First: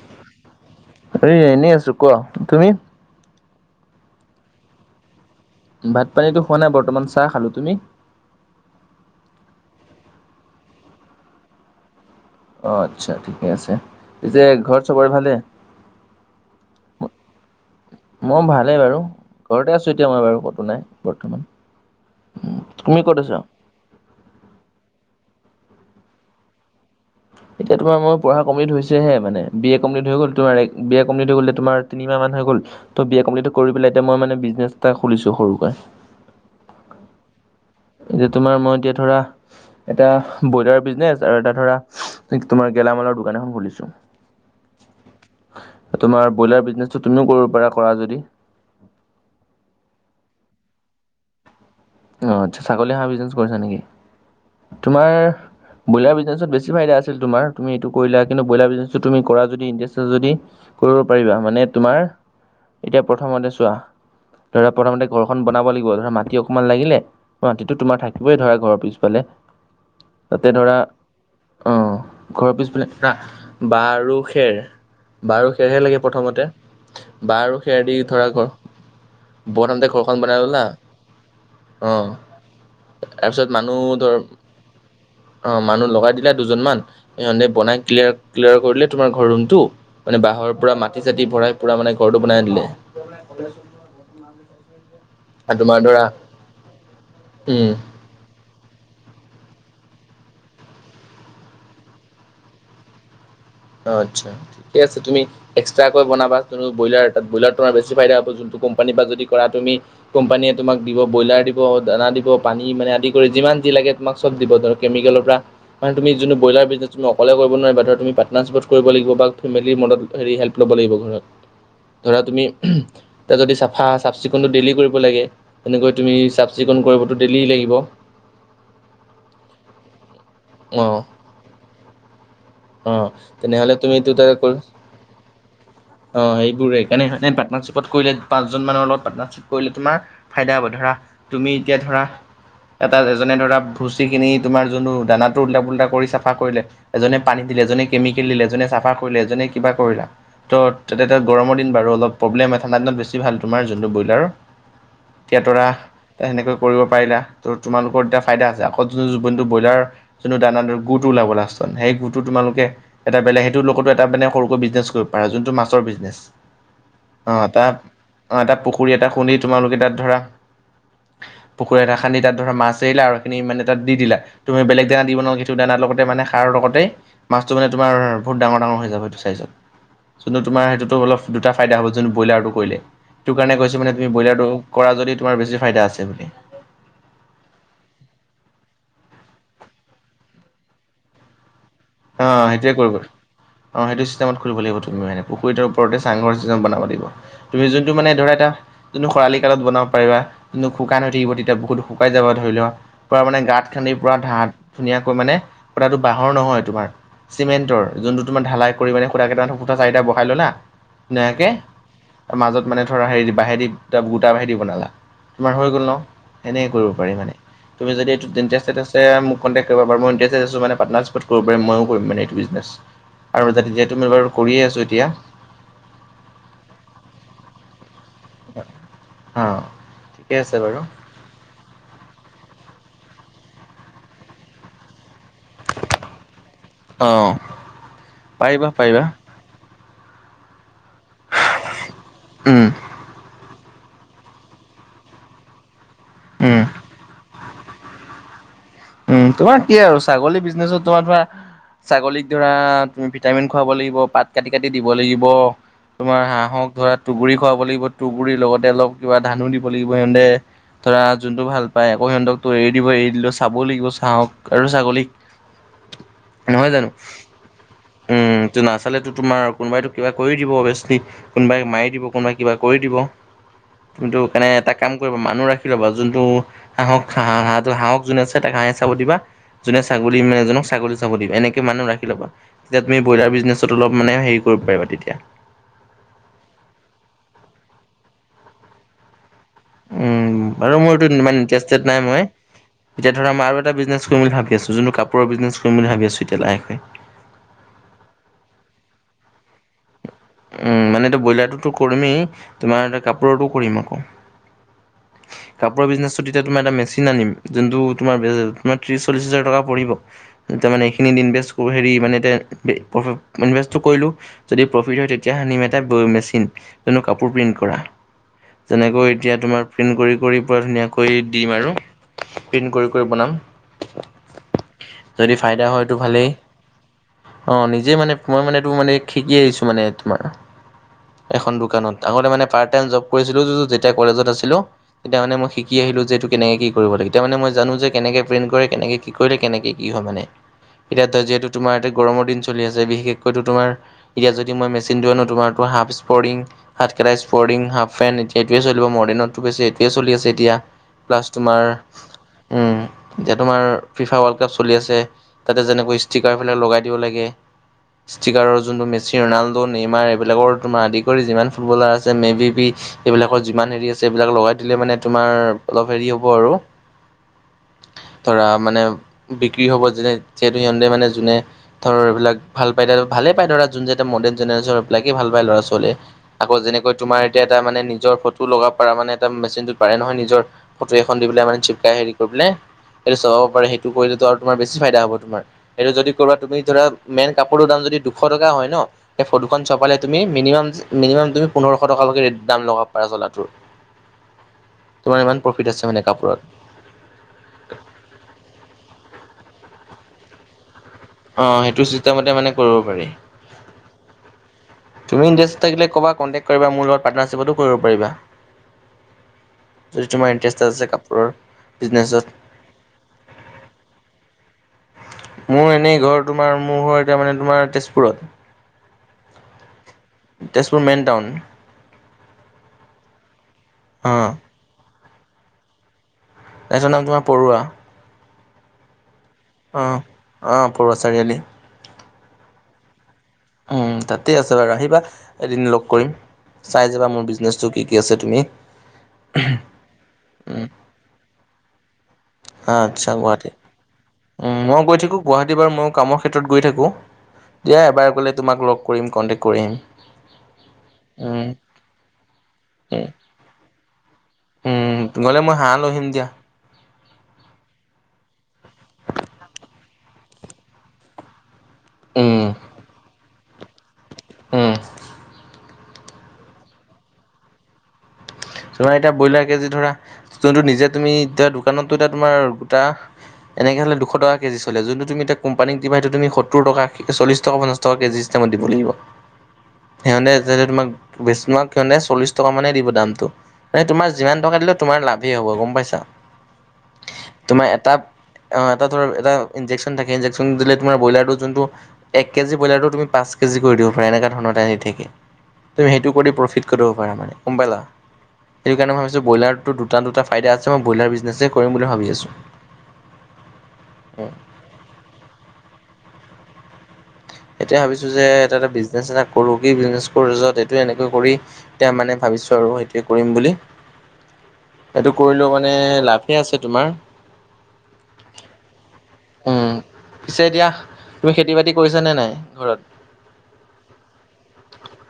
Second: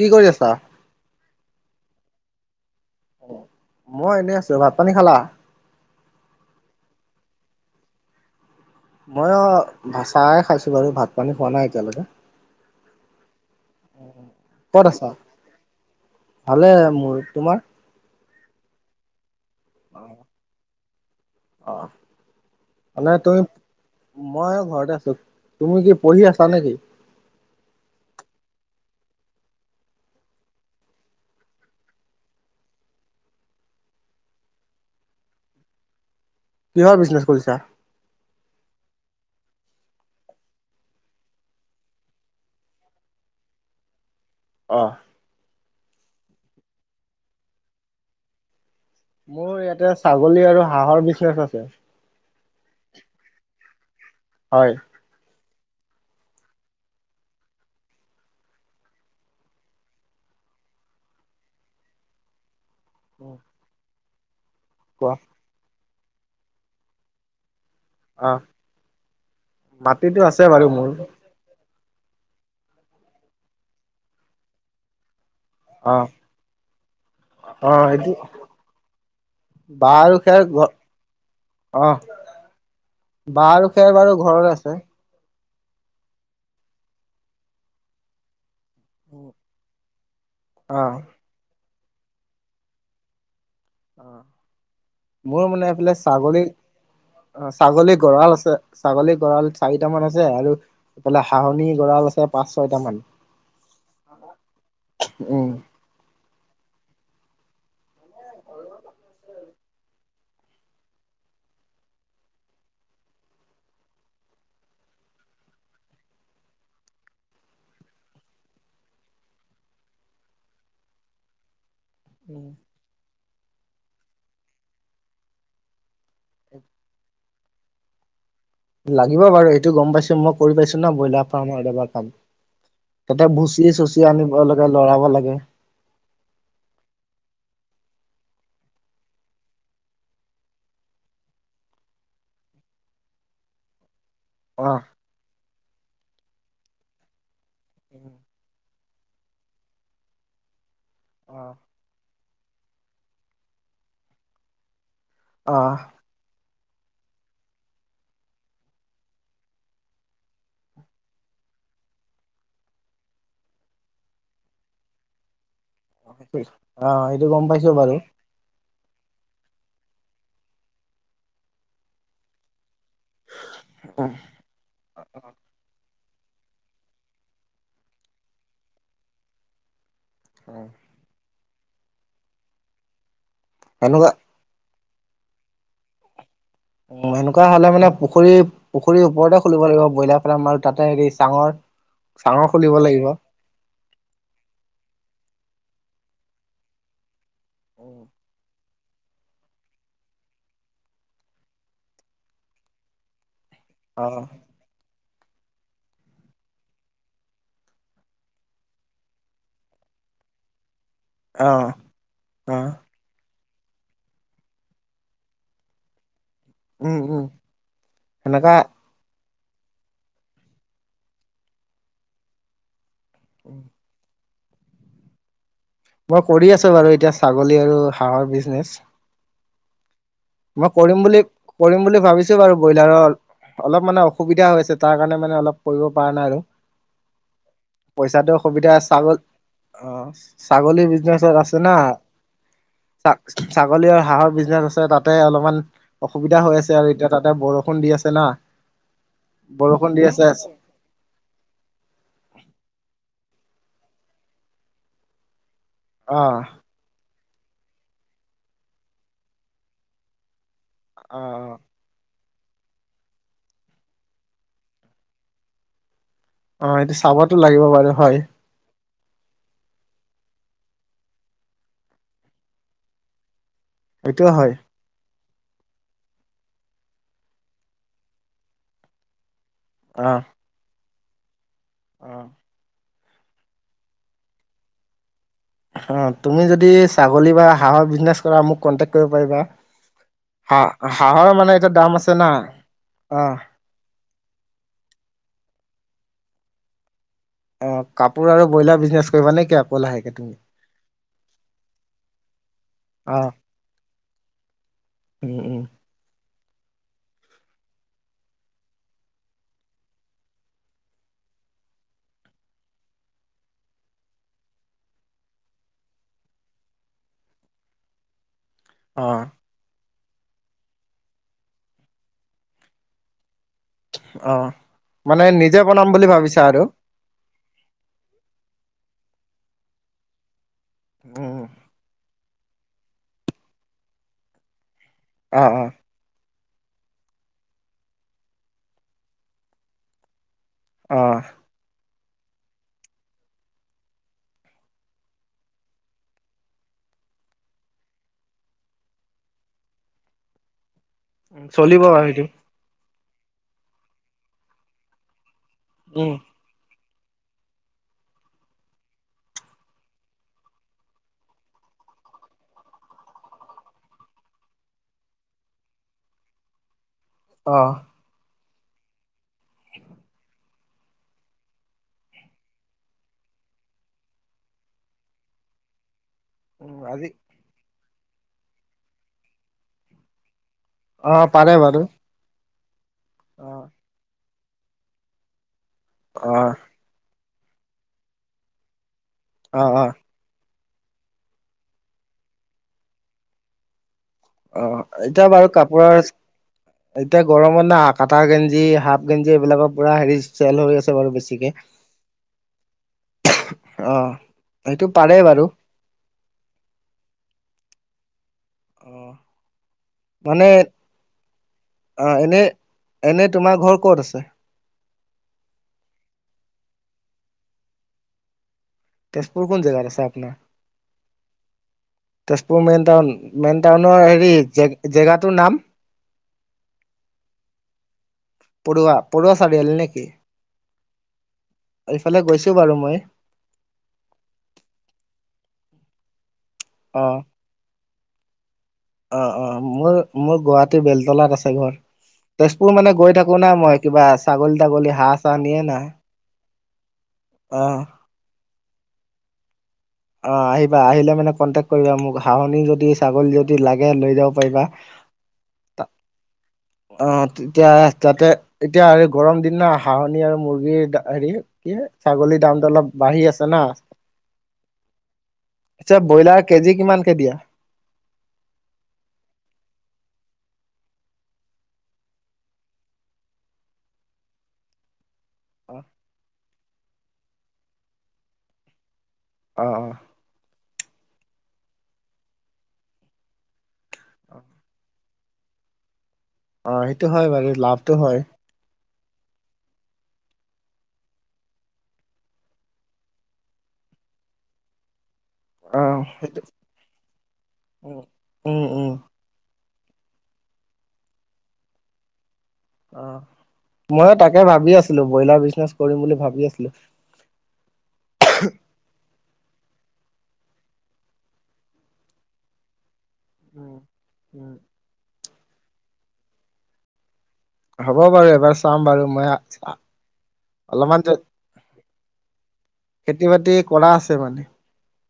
কি কৰি আছা? এ এনেই আছো ক, তুমি? মই এনেই আছো, ভাত পানী খালা? ভাত পানীতো খোৱা নাই বৰ্তমান চাহ খালো, তুমি? মইও ভ চাই খাইছো বাৰু ভাত পানী খোৱা নাই এতিয়ালৈকে। অঁহ আচ্ছা ঠিকে আছে। পিছে ঘৰত ক'ত চবৰে আছা? ভালে? ভালে মোৰ। তোমাৰ? মই ভালেই বাৰু ঘৰতে আছো এতিয়া মই বাৰু কতো নাই বৰ্তমান। অঁহ, তুমি মানে ক'ত আছা তই- মই ঘৰতে আছো, তুমি কি পঢ়ি আছা নেকি? এতিয়া তোমাৰ পঢ়া কম্লিট হৈছেহে মানে এ কমপ্লট হৈ গ'ল তোম বি এ কমপ্লি হৈ গ'লে তোমাৰ তিনিাহ মান হৈ গ'ল। ত' বি এ কমপ্লি কৰি পেলাই এতিয়া মই মানে বিজনেছ এটা খুলিছো সৰুকে কিহৰ বিজনেছ খুলিচা এতিয়া তোমাৰ মই এতিয়া ধৰা এটা ব্ৰইলাৰ বিজনেচ আৰু এটা ধৰা তোমাৰ গেলামালৰ দোকান এখন খুলিছো অ তোমাৰ ব্ৰইলাৰ বিজনেচটো তুমিও কৰিব পাৰা কৰা যদি মোৰ ইয়াতে ছাগলী আৰু হাঁহৰ বিজনেছ আছে অ আচ্ছা ছাগলী হাঁহ বিজনেছ কৰিছা নেকি হয় আমাৰ ব্ৰইলাৰ বিজনেছত বেছি ফাইদা আছিল তোমাৰ তুমি এইটো কৰিলা কিন্তু ব্ৰইলাৰ বিজনেচটো তুমি কৰা যদি ইণ্টাৰেষ্ট আছে যদি কৰিব পাৰিবা মানে তোমাৰ এতিয়া প্ৰথমতে চোৱা ধৰা প্ৰথমতে কোৱা? ঘৰখন বনাব লাগিব ধৰা মাটি অকমান লাগিলে মাটিটো তোমাৰ অ থাকিবই ধৰা ঘৰৰ পিছফালে মাটিতো আছে তাতে বাৰু ধৰা মোৰ। অ ঘৰৰ পিছফালে ধৰা বাঁহ আৰু খেৰ বাঁহ আৰু খেৰহে অ লাগে প্ৰথমতে বাহ আৰু অ খেৰ দি এইটো ধৰা ঘৰ বৰধানতে বাঁহ আৰু ঘৰখন খেৰ বনাই ললা ঘ অ বাঁহ তাৰপিছত আৰু মানুহ খেৰ বাৰু ধৰ ঘৰৰে আছে। অ মানুহ লগাই দিলে দুজন মান ইহঁতে বনাই ক্লিয়াৰ ক্লিয়াৰ কৰিলে তোমাৰ ঘৰ ৰুমটো মানে বাহৰ পৰা অ মাটি চাতি ভৰাই পুৰা মানে ঘৰটো বনাই দিলে মোৰ আ মানে তোমাৰ এইফালে ধৰা ছাগলী উম ছাগলী গৰাল আছে ছাগলী গঁৰাল চাৰিটামান আছে আৰু এইফালে হাহনি গঁৰাল আছে পাঁচ ছয়টা মান অ আচ্ছা ঠিকে আছে তুমি উম এস্ক চাকৈ বনাবা তোনো ব্ৰইলাৰ তাত ব্ৰইলাৰ তোমাৰ বেছি ফাইদ হ'ব যোনটো কোম্পানী পা যদি কৰা তুমি কোম্পানীয়ে তোমাক দিব ব্ৰইলাৰ দিব দানা দিব পানী মানে আদি কৰি যিমান যি লাগে তোমাক চব দিব ধৰা কেমিকেলৰ পৰা মানে তুমি যোনটো ব্ৰইলাৰ বিজনেছ তুমি অকলে কৰিব নোৱাৰা ধৰা তুমি পাট পাৰ্টনাৰশ্বিপ কৰিব লাগিব বা ফেমিলীৰ মদত হেৰি হেল্প ল'ব লাগিব ঘৰত ধৰা তুমি উম তই যদি চাফা চাফ চিকুণটো ডেইলি কৰিব লাগে তেনেকৈ তুমি চাফ চিকুণ কৰিবতো ডেইলি লাগিব লাগিব বাৰু এইটো গম পাইছো মই কৰি পাইছো অ না ব্ৰইলাৰ ফাৰ্মৰ এদবা কাম অ তাতে তেনেহ'লে ভুচি তুমি চুচি এইটো ত আনিব লাগে লৰাব লাগে অ এইবোৰেই কাণে হয় নে পাৰ্টনাৰশ্বিপ কৰিলে পাঁজন মানৰ লগত পাৰ্টনাৰশ্বিপ কৰিলে তোমাৰ ফাইদা হ'ব ধৰা তুমি এতিয়া ধৰা এটা এজনে ধৰা ভুচি খিনি তোমাৰ অ যোনো দানা টো উল্টা পোল্টা কৰি চাফা কৰিলে এজনে পানী দিলে, এজনে কেমিকেল দিলে, এজনে চাফা কৰিলে, এজনে কিবা কৰিলা ত' তাতে এতিয়া অ গৰমৰ দিন বাৰু অলপ প্ৰব্লেম হয় ঠাণ্ডা দিনত বেছি ভাল তোমাৰ যোনটো ব্ৰইলাৰ এতিয়া অ তৰা এ সেনেকৈ কৰিব পাৰিলা তো তোমালোকৰ এতিয়া ফাইদা আকৌ যোনটো জীপনটো ব্ৰইলাৰ যোনটো দানা ধৰ গুটো ওলাব লাষ্টত সেই গো টো তোমালোকে এটা বেলেগ সেইটোৰ লগতো এটা সৰুকৈ বিজনেছ কৰিব পাৰা যোনটো মাছৰ অ বিজনেছ সেইটো অ গম পাইছো তাত বাৰু অ তাত পুখুৰী এটা খুন্দি তোমালোকে তাত ধৰা পুখুৰী এটা খান্দি তাত ধৰা মাছ এৰিলা আৰু এইখিনি মানে তাত দি দিলা তুমি বেলেগ দানা দিব নালাগে সেইটো দানাৰ লগতে মানে সাৰৰ লগতে মাছটো মানে তোমাৰ বহুত ডাঙৰ ডাঙৰ হৈ যাব সেইটো চাইজত যোনটো তোমাৰ সেইটোতো অলপ দুটা ফাইদা হ'ব যোনটো ব্ৰইলাৰটো কৰিলে সেইটো কাৰণে কৈছে মানে সেনেকুৱা তুমি ব্ৰইলাৰটো কৰা যদি তোমাৰ বেছি ফাইদা আছে বুলি অ সেনেকোৱা হ'লে মানে পুখুৰী পুখুৰীৰ ওপৰতে খুলিব লাগিব ব্ৰইলাৰ ফাৰ্ম আৰু তাতে হেৰি চাঙৰ চাঙৰ অ' সেইটোৱে খুলিব কৰিব। লাগিব অ অ' সেটো চিষ্টেমত খুলিব লাগিব তুমি পুখুৰীৰ ওপৰতে চাংঘৰ চিচটেম বনাব লাগিব তুমি যোনটো মানে ধৰা এটা যোনটো খৰালি কালত বনাব পাৰিবা যোনটো শুকান হৈ থাকিব তেতিয়া বহুত শুকাই যাব ধৰি লোৱা পুৰা মানে গাত খানিৰ অ পৰা ধাত ধুনীয়াকৈ মানে খুটাতো বাঁহৰ নহয় তোমাৰ চিমেণ্টৰ যোনটো তোমাৰ ঢালাই কৰি মানে খুটাকেইটা খুটা চাৰিটা বহাই ললা ধুনীয়াকে আৰু অ মাজত মানে ধৰা হেৰিদি বাঁহেদি গোটা বাঁহেদি বনালা তোমাৰ হৈ গ'ল ন সেনেকে কৰিব উম পাৰি উম মানে তুমি যদি সেনেকা ইণ্টাৰেষ্টেড আছে মোক কণ্টেক্ট কৰিব পাৰিবা মই ইণ্টাৰেষ্টেড আছো মানে পাটণাৰশ্বিপট কৰিব' পাৰি ময়ো কৰিম মানে এইটো বিজনেছ আৰু যাতে যিহেতু মই বাৰু কৰিয়ে আছো এতিয়া মই কৰি আছো বাৰু এতিয়া ছাগলী আৰু হাঁহৰ বিজনেচ অ আছে মই বাৰু কৰিম বুলি কৰিম বুলি ভাবিছো বাৰু ব্ৰইলাৰৰ অলপ মানে অসুবিধা হৈ আছে তাৰ কাৰণে মানে অলপ কৰিব পৰা নাই আৰু অ পইচাটো পাৰিবা অসুবিধা পাৰিবা ছাগ অ' ছাগলী বিজনেছত আছে না উম ছা ছাগলী আৰু হাঁহৰ বিজনেছ আছে তাতে অলপমান অসুবিধা হৈ উম আছে আৰু এতিয়া তাতে বৰষুণ দি আছে না উম, তোমাৰ কি বৰষুণ আৰু দি আছে ছাগলী বিজনেছত তোমাৰ তোমাৰ ছাগলীক ধৰা তুমি ভিটামিন খুৱাব লাগিব পাত কাটি কাটি দিব লাগিব তোমাৰ অ হাঁহক ধৰা টুহগুৰি খুৱাব লাগিব টুহগুৰিৰ লগতে অলপ কিবা ধানো দিব লাগিব সিহঁতে ধৰা অ যোনটো ভাল পাই আকৌ সিহঁতক তোৰ এৰি দিব এৰি দিলো চাবও লাগিব ছাহক আৰু ছাগলীক নহয় অ জানো এইটো চাবতো লাগিব বাৰু হয় উম তো নাচালেতো তোমাৰ কোনোবাইতো কিবা কৰি দিব অবেচলি কোনোবাই মাৰি দিব কোনোবাই কিবা কৰি দিব তুমিতো এইটোও সেকাৰণে হয় এটা কাম কৰিবা মানুহ ৰাখি ল'বা যোনটো হাঁহক হা হাঁহটো হাঁহক যোনে আছে তাক হাঁহে চাব দিবা যোনে অ ছাগলী মানে এজনক ছাগলী চাব দিবা এনেকে মানুহ অ ৰাখি লবা তে তুমি ব্ৰইলাৰ বিজনেছত অলপ মানে হেৰি কৰিব পাৰিবা তেতিয়া অ' তুমি যদি ছাগলী বা হাঁহৰ বিজনেছ কৰা মোক কণ্টেক্ট কৰিব পাৰিবা। উম বাৰু হাঁহ মোৰ এইটো হাঁহৰ ইমান মানে এতিয়া ইণ্টাৰেষ্টেড দাম নাই আছে মই। না এতিয়া ধৰা অহ মই আৰু এটা বিজনেছ কৰিম বুলি ভাবি আছো যোনটো কাপোৰৰ বিজনেছ কৰিম বুলি ভাবিছো এতিয়া লাহেকে অ কাপোৰ আৰু ব্ৰইলাৰ বিজনেছ কৰিবা নে কি আকৌ লাহেকে তুমি উম মানেতো ব্ৰইলাৰটোতো কৰিমেই তোমাৰ এতিয়া অ', কাপোৰৰটো কৰিম আকৌ উম, উম, কাপোৰৰ বিজনেছটো তেতিয়া তোমাৰ এটা মেচিন আনিম যোনটো তোমাৰ ত্ৰিশ চল্লিশ হাজাৰ টকা পৰিব এতিয়া মানে এইখিনিত ইনভেষ্ট হেৰি মানে এতিয়া প্ৰফ ইনভেষ্টটো কৰিলো। যদি প্ৰফিট হয় তেতিয়া আনিম এটা মেচিন কিন্তু কাপোৰ প্ৰিণ্ট কৰা যেনেকৈ অ', এতিয়া তোমাৰ প্ৰিণ্ট কৰি কৰি পুৰা ধুনীয়াকৈ দিম আৰু প্ৰিণ্ট কৰি কৰি বনাম অ' মানে যদি নিজে ফাইদা বনাম হয়তো বুলি ভালেই। ভাবিছা আৰু অ' নিজেই মানে মই মানে এইটো মানে শিকি আহিছো মানে তোমাৰ উম, এখন দোকানত আগতে মানে পাৰ্ট টাইম জব কৰিছিলো যেতিয়া কলেজত আছিলো তেতিয়া মান মই অ', অ', শিকি আহিলো যে এইটো কেনেকে কি কৰিব লাগেতিয়া মানে মই জানো যে কেনেকে প্ৰেন্ট কৰে কেনেকে কি কৰিলে কেনেকে কি হয় মানে অ', এতিয়া যিহেতু তোমাৰ এতে গৰমৰ দিন চলি আছে বিশেষকৈো তোমাৰ এতিয়া যদি মই মেচিনটো আনো তোমাৰতো হাফ স্পৰিিং হাত কটা স্পৰ্িং হাফ পেণ্ট এতিয়া এইটোৱে চলিব মডাৰণতছে এইটোৱে চলি আছে এতিয়া প্লাছ তোমাৰ চলিব বাৰু সেইটো এতিয়া তোমাৰ ফিফা ৱৰ্ল্ড কাপ চলি আছে তাতে যেনেকৈ উম, ষ্টিকাৰ আপোনাক লগাই দিব লাগে ষ্টিকাৰৰ যোনটো মেচি ৰনাল্ডো নেমাৰ এইবিলাকৰ তোমাৰ আদি কৰি যিমান ফুটবলাৰ আছে মে' বি বি এইবিলাকৰ যিমান হেৰি আছে এইবিলাক লগাই দিলে মানে তোমাৰ অলপ হেৰি হ'ব আৰু অ ধৰা মানে বিক্ৰী হ'ব যেনে যিহেতু সিহঁতে মানে যোনে ধৰ এইবিলাক ভাল পাই ভালে পায় লৰা যোন যে এ মডাৰ্ণ জেনেৰেশ্যন এইবিলাকে ভাল পায় লৰা চোৱলে আকৌ উম, যেনেকৈ আজি তোমাৰ এতিয়া এটা মানে নিজৰ ফটো লগাব পাৰ মানে এটা মেচিনটো পাৰে নহয় নিজৰ ফটো এখন দি অ', পেলাই পাৰে মানে বাৰু জীপকাাই হেৰি কৰি পেলাই সেইটো চলাব অ', পাৰে সেইটো কৰিলে আৰু তোমাৰ বেছি ফাইদা হব তোমাৰ এইটো যদি কবা অ', তুমি ধৰা মেইন কাপোৰৰ দাম যদি দুশ টকা হয় ন সেই ফটোখন অ', অ', চপালে তুমি মিনিমাম মিনিমাম তুমি পোন্ধৰশ টকৈকেৰেট দ ল'ব পাৰা চলাটো অ' এতিয়া বাৰু প্ৰফিট আছে মানে কাপোৰৰ কাপোৰত। এতিয়া গৰমত না কাটা গেঞ্জি হাফ গেঞজি এইবিলাকৰ পুৰা হেৰি চেল হৈ আছে বাৰু বেছিকে অ' সেইটো চিষ্টেমতে মানে কৰিব পাৰি। অ সেইটো পাৰে তুমি বাৰু ইণ্টাৰেষ্টটো থাকিলে ক'বাত কণ্টেক্ট কৰিবা মোৰ লগত পাৰ্নাৰশ্বিপতো কৰিব পাৰা অঁ মানে আছে কাপোৰৰ অ বিজনেছত এনে এনে তোমাৰ ঘৰ ক'ত আছে মোৰ এনেই ঘৰ তোমাৰ মোৰ ঘ এতিয়া মানে তোমাৰ তেজপুৰত তেজপুৰ কোন জগাত আছেপোনাৰ Tezpur main town Tezpur main town main টাউনৰ হেৰি অঁ জ জেগাটোৰ নাম এজৰ নাম তোমাৰ পৰুৱা পৰুৱা পৰুৱা চাৰিআল অঁ নেকি অঁ পৰুৱা চাৰিআলি এইফালে গৈছো বাৰু মই উম তাতে আছে বাৰু আহিবা এদিন লগ কৰিম চাই অ যাবা মোৰ বিজনেচটো কি কি আছে তুমি অ অ মোৰ মোৰ উম, গুৱাহাটীৰ বেলতলাত আছে ঘৰ তেজপুৰ মানে আচ্ছা গৈ থাকো না গুৱাহাটী মই কিবা উম, ছাগলী মই তাগলী গৈ হাঁহ থাকোঁ চাঁ গুৱাহাটী নিয়ে বাৰু নাই ময়ো কামৰ ক্ষেত্ৰত গৈ থাকোঁ দিয়া এবাৰ গ'লে তোমাক লগ কৰিম কণ্টেক্ট কৰি আহিম অ আহিবা আহিলে মানে উম, কনটেক্ট কৰিবা মোক হাহনি যদি উম, ছাগলী যদি লাগে লৈ যাব পাৰিবা উম, গ'লে মই হাঁ লোহিম দিয়া আহ তেতিয়া তাতে এতিয়া আৰু গৰম দিনা হাঁহনি আৰু মুৰ্গীৰ হেৰি কি ছাগলীৰ দামটোো অলপ বাঢ়ি আছে না উ আচ্ছা ব্ৰইলাৰ কেজি কিমানকে দিয়া তোমাৰ এতিয়া ব্ৰইলাৰ কেজি ধৰা যোনটো নিজে তুমি এতিয়া দোকানতো এতি তোমাৰ গোটা এনেকৈ'লে দুশ টকা কেজি চলে যোনটো তুমিয়া অ', কোম্পানীকটিভাইটো তুমি সত্তৰ টকা চল্লি কা পঞ্চছ টকা কেজি হিষ্টাপমত দিবাগিব অ অ সিহঁতে য তোমাক বেছ তোমাক সিহঁতে চল্লিছ টকানেই দিব দামটো মানে তোমাৰ যিমান টকা দিলে তোমাৰ লাভেই হ'ব গম পাইছা। অ সেইটো হয় বাৰু তোমাৰ এটা লাভটো হয়। অ এটা ধৰ এটা ইনজেকশ্যন থাকে ইনজেকশন দিলে তোমাৰ ব্ৰলাৰটো যোনটো এক কেজি ব্ৰইলাৰটো তুমি পাঁচ কেজি কৰি দিবা পৰা এনেকুৱা ধৰণৰ এটা আহ দি থাকে তুমি সেইটো কৰি প্ৰফিট কৰিব পাৰা মানে গম পালা। উম, উম, সেইটো উম, কাৰণেই ভাবিচো ব্ৰইলাৰটো দুটা দুটা ফাইদা আছে মই ব্ৰলাৰ বিজনেই কৰিম বুলি ভাবি আছোঁ। অ', ময় তাকে ভাবি আছিলো ব্ৰইলাৰ বিজনেছ কৰিম বুলি ভাবি আছিলো। এতিয়া ভাবিছো যে এটা এটা বিজনেছ এটা কৰো কি বিজনেছ কৰোত এইটো এনেকৈ কৰি এতিয়া মানে ভাবিছো আৰু সেই কৰিম বুলি উম, এইটো কৰিলো মানে লাভেই আছে তোমাৰ। হ'ব বাৰু এবাৰ চাম বাৰু মই উম। পিছে এতিয়া অলপমান তুমি খেতি বাতি কৰিছে নে নাই ঘৰত? খেতি বাতি কৰা আছে মানে।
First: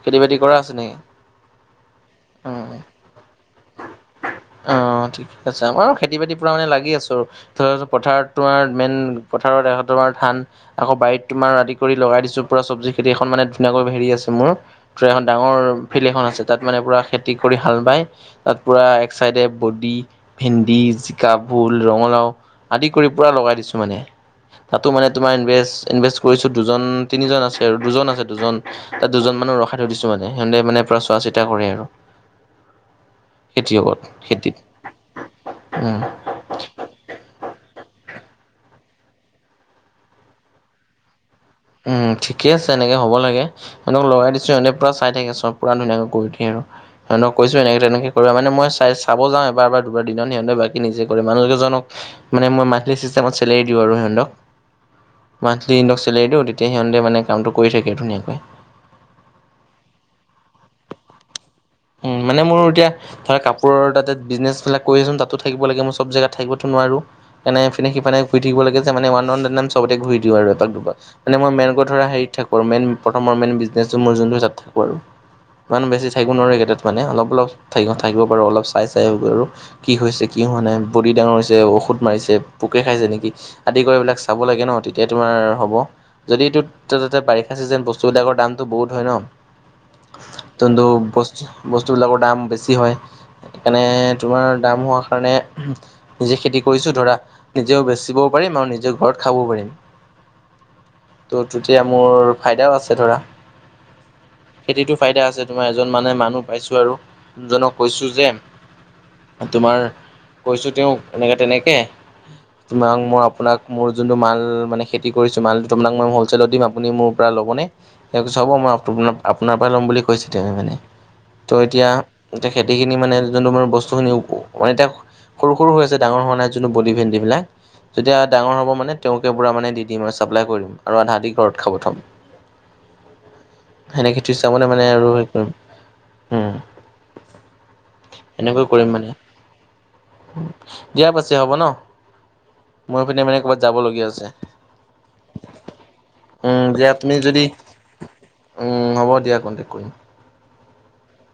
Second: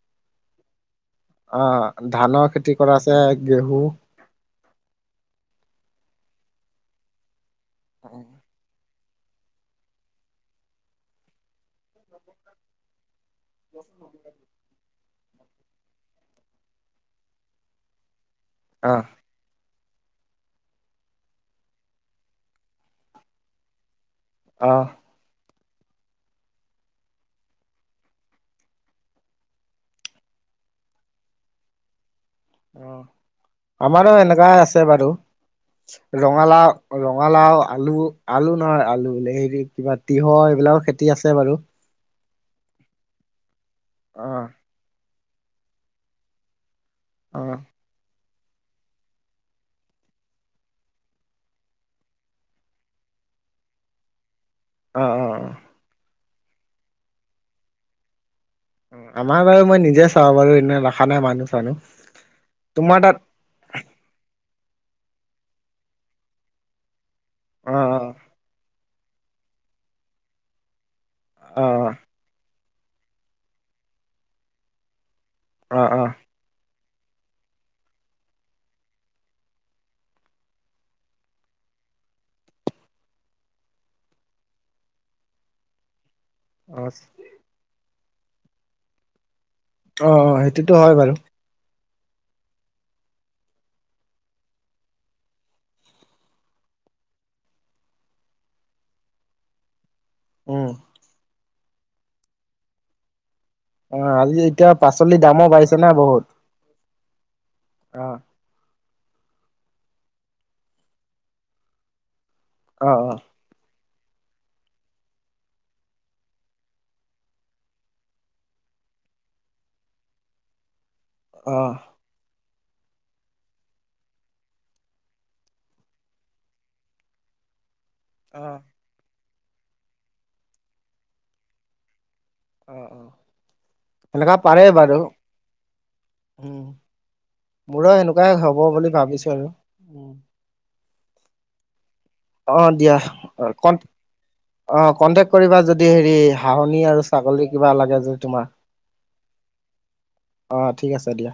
খেতি বাতি কৰা আছে নেকি? অ', ধানৰ উম। খেতি কৰা আছে ঘেঁহু। অ', ঠিকে আছে আমাৰ খেতি বাতি পৰা মানে লাগি আছো। ছ পথাৰত তোমাৰ মেইন পথাৰত এ তোমাৰ ধান আকৌ বাৰীত তোমাৰ আদি কৰি লগাই দিছো পুৰা চব্জি খেতি এখন মানে ধুনীয়াকৈ হেৰি আছে মোৰ এখন ডাঙৰ ফিল এখন আছে তাত মানে পুৰা খেতি কৰি হাল বাই তাত পুৰা অ', ছাইডে বডি ভেন্দি জিকা ভোল ৰঙালাও আদি কৰি পুৰা লগাই দিছো মানে অ', তাতো মানে তোমাৰ ইনভেজ ইনভেজ কৰিছো দুজন তিনিজন আছে আৰু দুজন আছে দুজন তাত দুজন মানুহ ৰখাই থৈ দিছো মানে সিহঁতে মানে পুৰা চোৱা চিতা কৰে আৰু অ খেতিয়কত আমাৰো খেতিত এনেকুৱাই আছে বাৰু উম। ৰ ৰঙালাও ৰঙালাও আলু আলু নহয় আলু বোলে হে কিবা তিঁহৰ এইবিলাকও খেতি আছে বাৰু। উম ঠিকে আছে এনেকৈ হ'ব লাগে এনক লগাই অ', দিছোঁ এনেই পৰা চাই থাকে চব। পুৰা ধুনীয়াকৈ কৰি দিয়ে আৰু সিহঁতক কৈছো অ', এনেকে তেনেকে কৰিব মানে মই চাই চাব যাওঁ এবাৰ এবাৰ দুবাৰ দিনত সিহঁতে বাকী নিজে কৰি মানুহ কেজনক মানে মই মান্থলি চিষ্টেমত চেলাৰ দিও আৰু সিহঁতক। অ', অ', অ', মান্থলি ইহতক চেলোৰীটো তেতিয়া সিহঁতে মানে কামটো কৰি থাকে ধুনীয়াকৈ। আমাৰ বাৰু মই নিজে চাওঁ বাৰু এনে ৰখা নাই মানুহ চানুহ। উ মানে মোৰ এতিয়া তোমাৰ তাত ধৰা কাপোৰ ওপৰ তাতে বিজনেছ বিলাক কৰি আছো তাতো থাকিব লাগে মই চব জেগাত থাকিব নোৱাৰোঁ। এনে অ', সেইনে অ', সিফি ঘূৰি থাকিব লাগে যে মানে ৱ ৱ চবতে ঘূৰি দি আৰু এপাক দুবাক। মানে মই অ', মেইনকৈ অ', ধৰা হেৰিত থাকোঁ আৰু মেইন প্ৰথম মেইন বিজনেছচটো মোৰ যোনটো তাত থাকোঁ আৰু। ইমান অ', বেছি অ', থাকিবো নোৱাৰু কেইটাত মানে অলপ অলপ থ-থাকিব পাৰো অলপ চাই চাই আৰু। কি হৈছে কি হোৱা নাই বডি ডাঙৰ হৈছে ঔষধ মাৰিছে পোকে খাইছে নেকি। আদি কৰি এইবিলাক চাব লাগে ন তেতিয়া তোমাৰ হ'ব। যদি এইটো অ', তে বাৰিষা চিজন বস্তুবিলাকৰ দামটো বহুত হয় অ', ন। সেইটোতো কিন্তু হয় বাৰু বস্তু বস্তুবিলাকৰ দাম বেছি হয়। এনে তোমাৰ দাম হোৱাৰ কাৰণে নিজে খেতি কৰিছোঁ ধৰা নিজেও বেচিবও পাৰিম আৰু নিজেও ঘৰত খাবও পাৰিম। উম। ত তেতিয়া মোৰ ফাইদাও আছে ধৰা। অ', আজি এতিয়া খেতিতো পাচলিৰ ফাইদা আছে দামো তোমাৰ বাঢ়িছে এজন না মানে বহুত মানুহ মই পইছোঁ আৰু এজনক কৈছোঁ অ', যে তোমাৰ কৈছোঁ তেওঁক এনেকে তেনেকে তোমাক অ', অ', মই আপোনাক মোৰ যোনটো মাল মানে খেতি কৰিছোঁ মালটো তোমাক মই হ'লচেলত দিম আপুনি মোৰ পৰা ল'বনে। তেওঁক চাব মই আপোন আপোনাৰ পৰাই ল'ম বুলি কৈছে তেওঁৱে মানে। ত অ', এতিয়া এতিয়া খেতিখিনি মানে যোনটো মানে বস্তুখিনি মানে তেওঁ সৰু সৰু হৈ আছে ডাঙৰ হোৱা নাই যোনটো বদি ভেণ্ডি বিলাক। যেতিয়া অ', ডাঙৰ হ'ব মানে তেওঁককে পুৰা মানে দি দিম আও ছাপ্লাই কৰি দিম আৰু আধা আধি ঘৰত খাব থম। অ', অ', সেনেকে সেনেকা ত্ৰিছটা পাৰে মানে মানে বাৰু আৰু হেৰি কৰিম। উম মোৰো সেনকুৱাই এনেকৈ হ'ব কৰিম বুলি মানে ভাবিছো আৰু। দিয়া পাছে হ'ব ন অ', দিয়া মই এপিনে মানে ক'ৰবাত যাব কণ্টেক লগীয়া আছে। অ কণ্টেক্ট কৰিবা যদি হেৰি উম হাঁহনি দিয়া আৰু তুমি যদি ছাগলী কিবা লাগে যদি তোমাক উম হ'ব দিয়া কণ্টেক্ট কৰিম। অ ঠিক আছে দিয়া।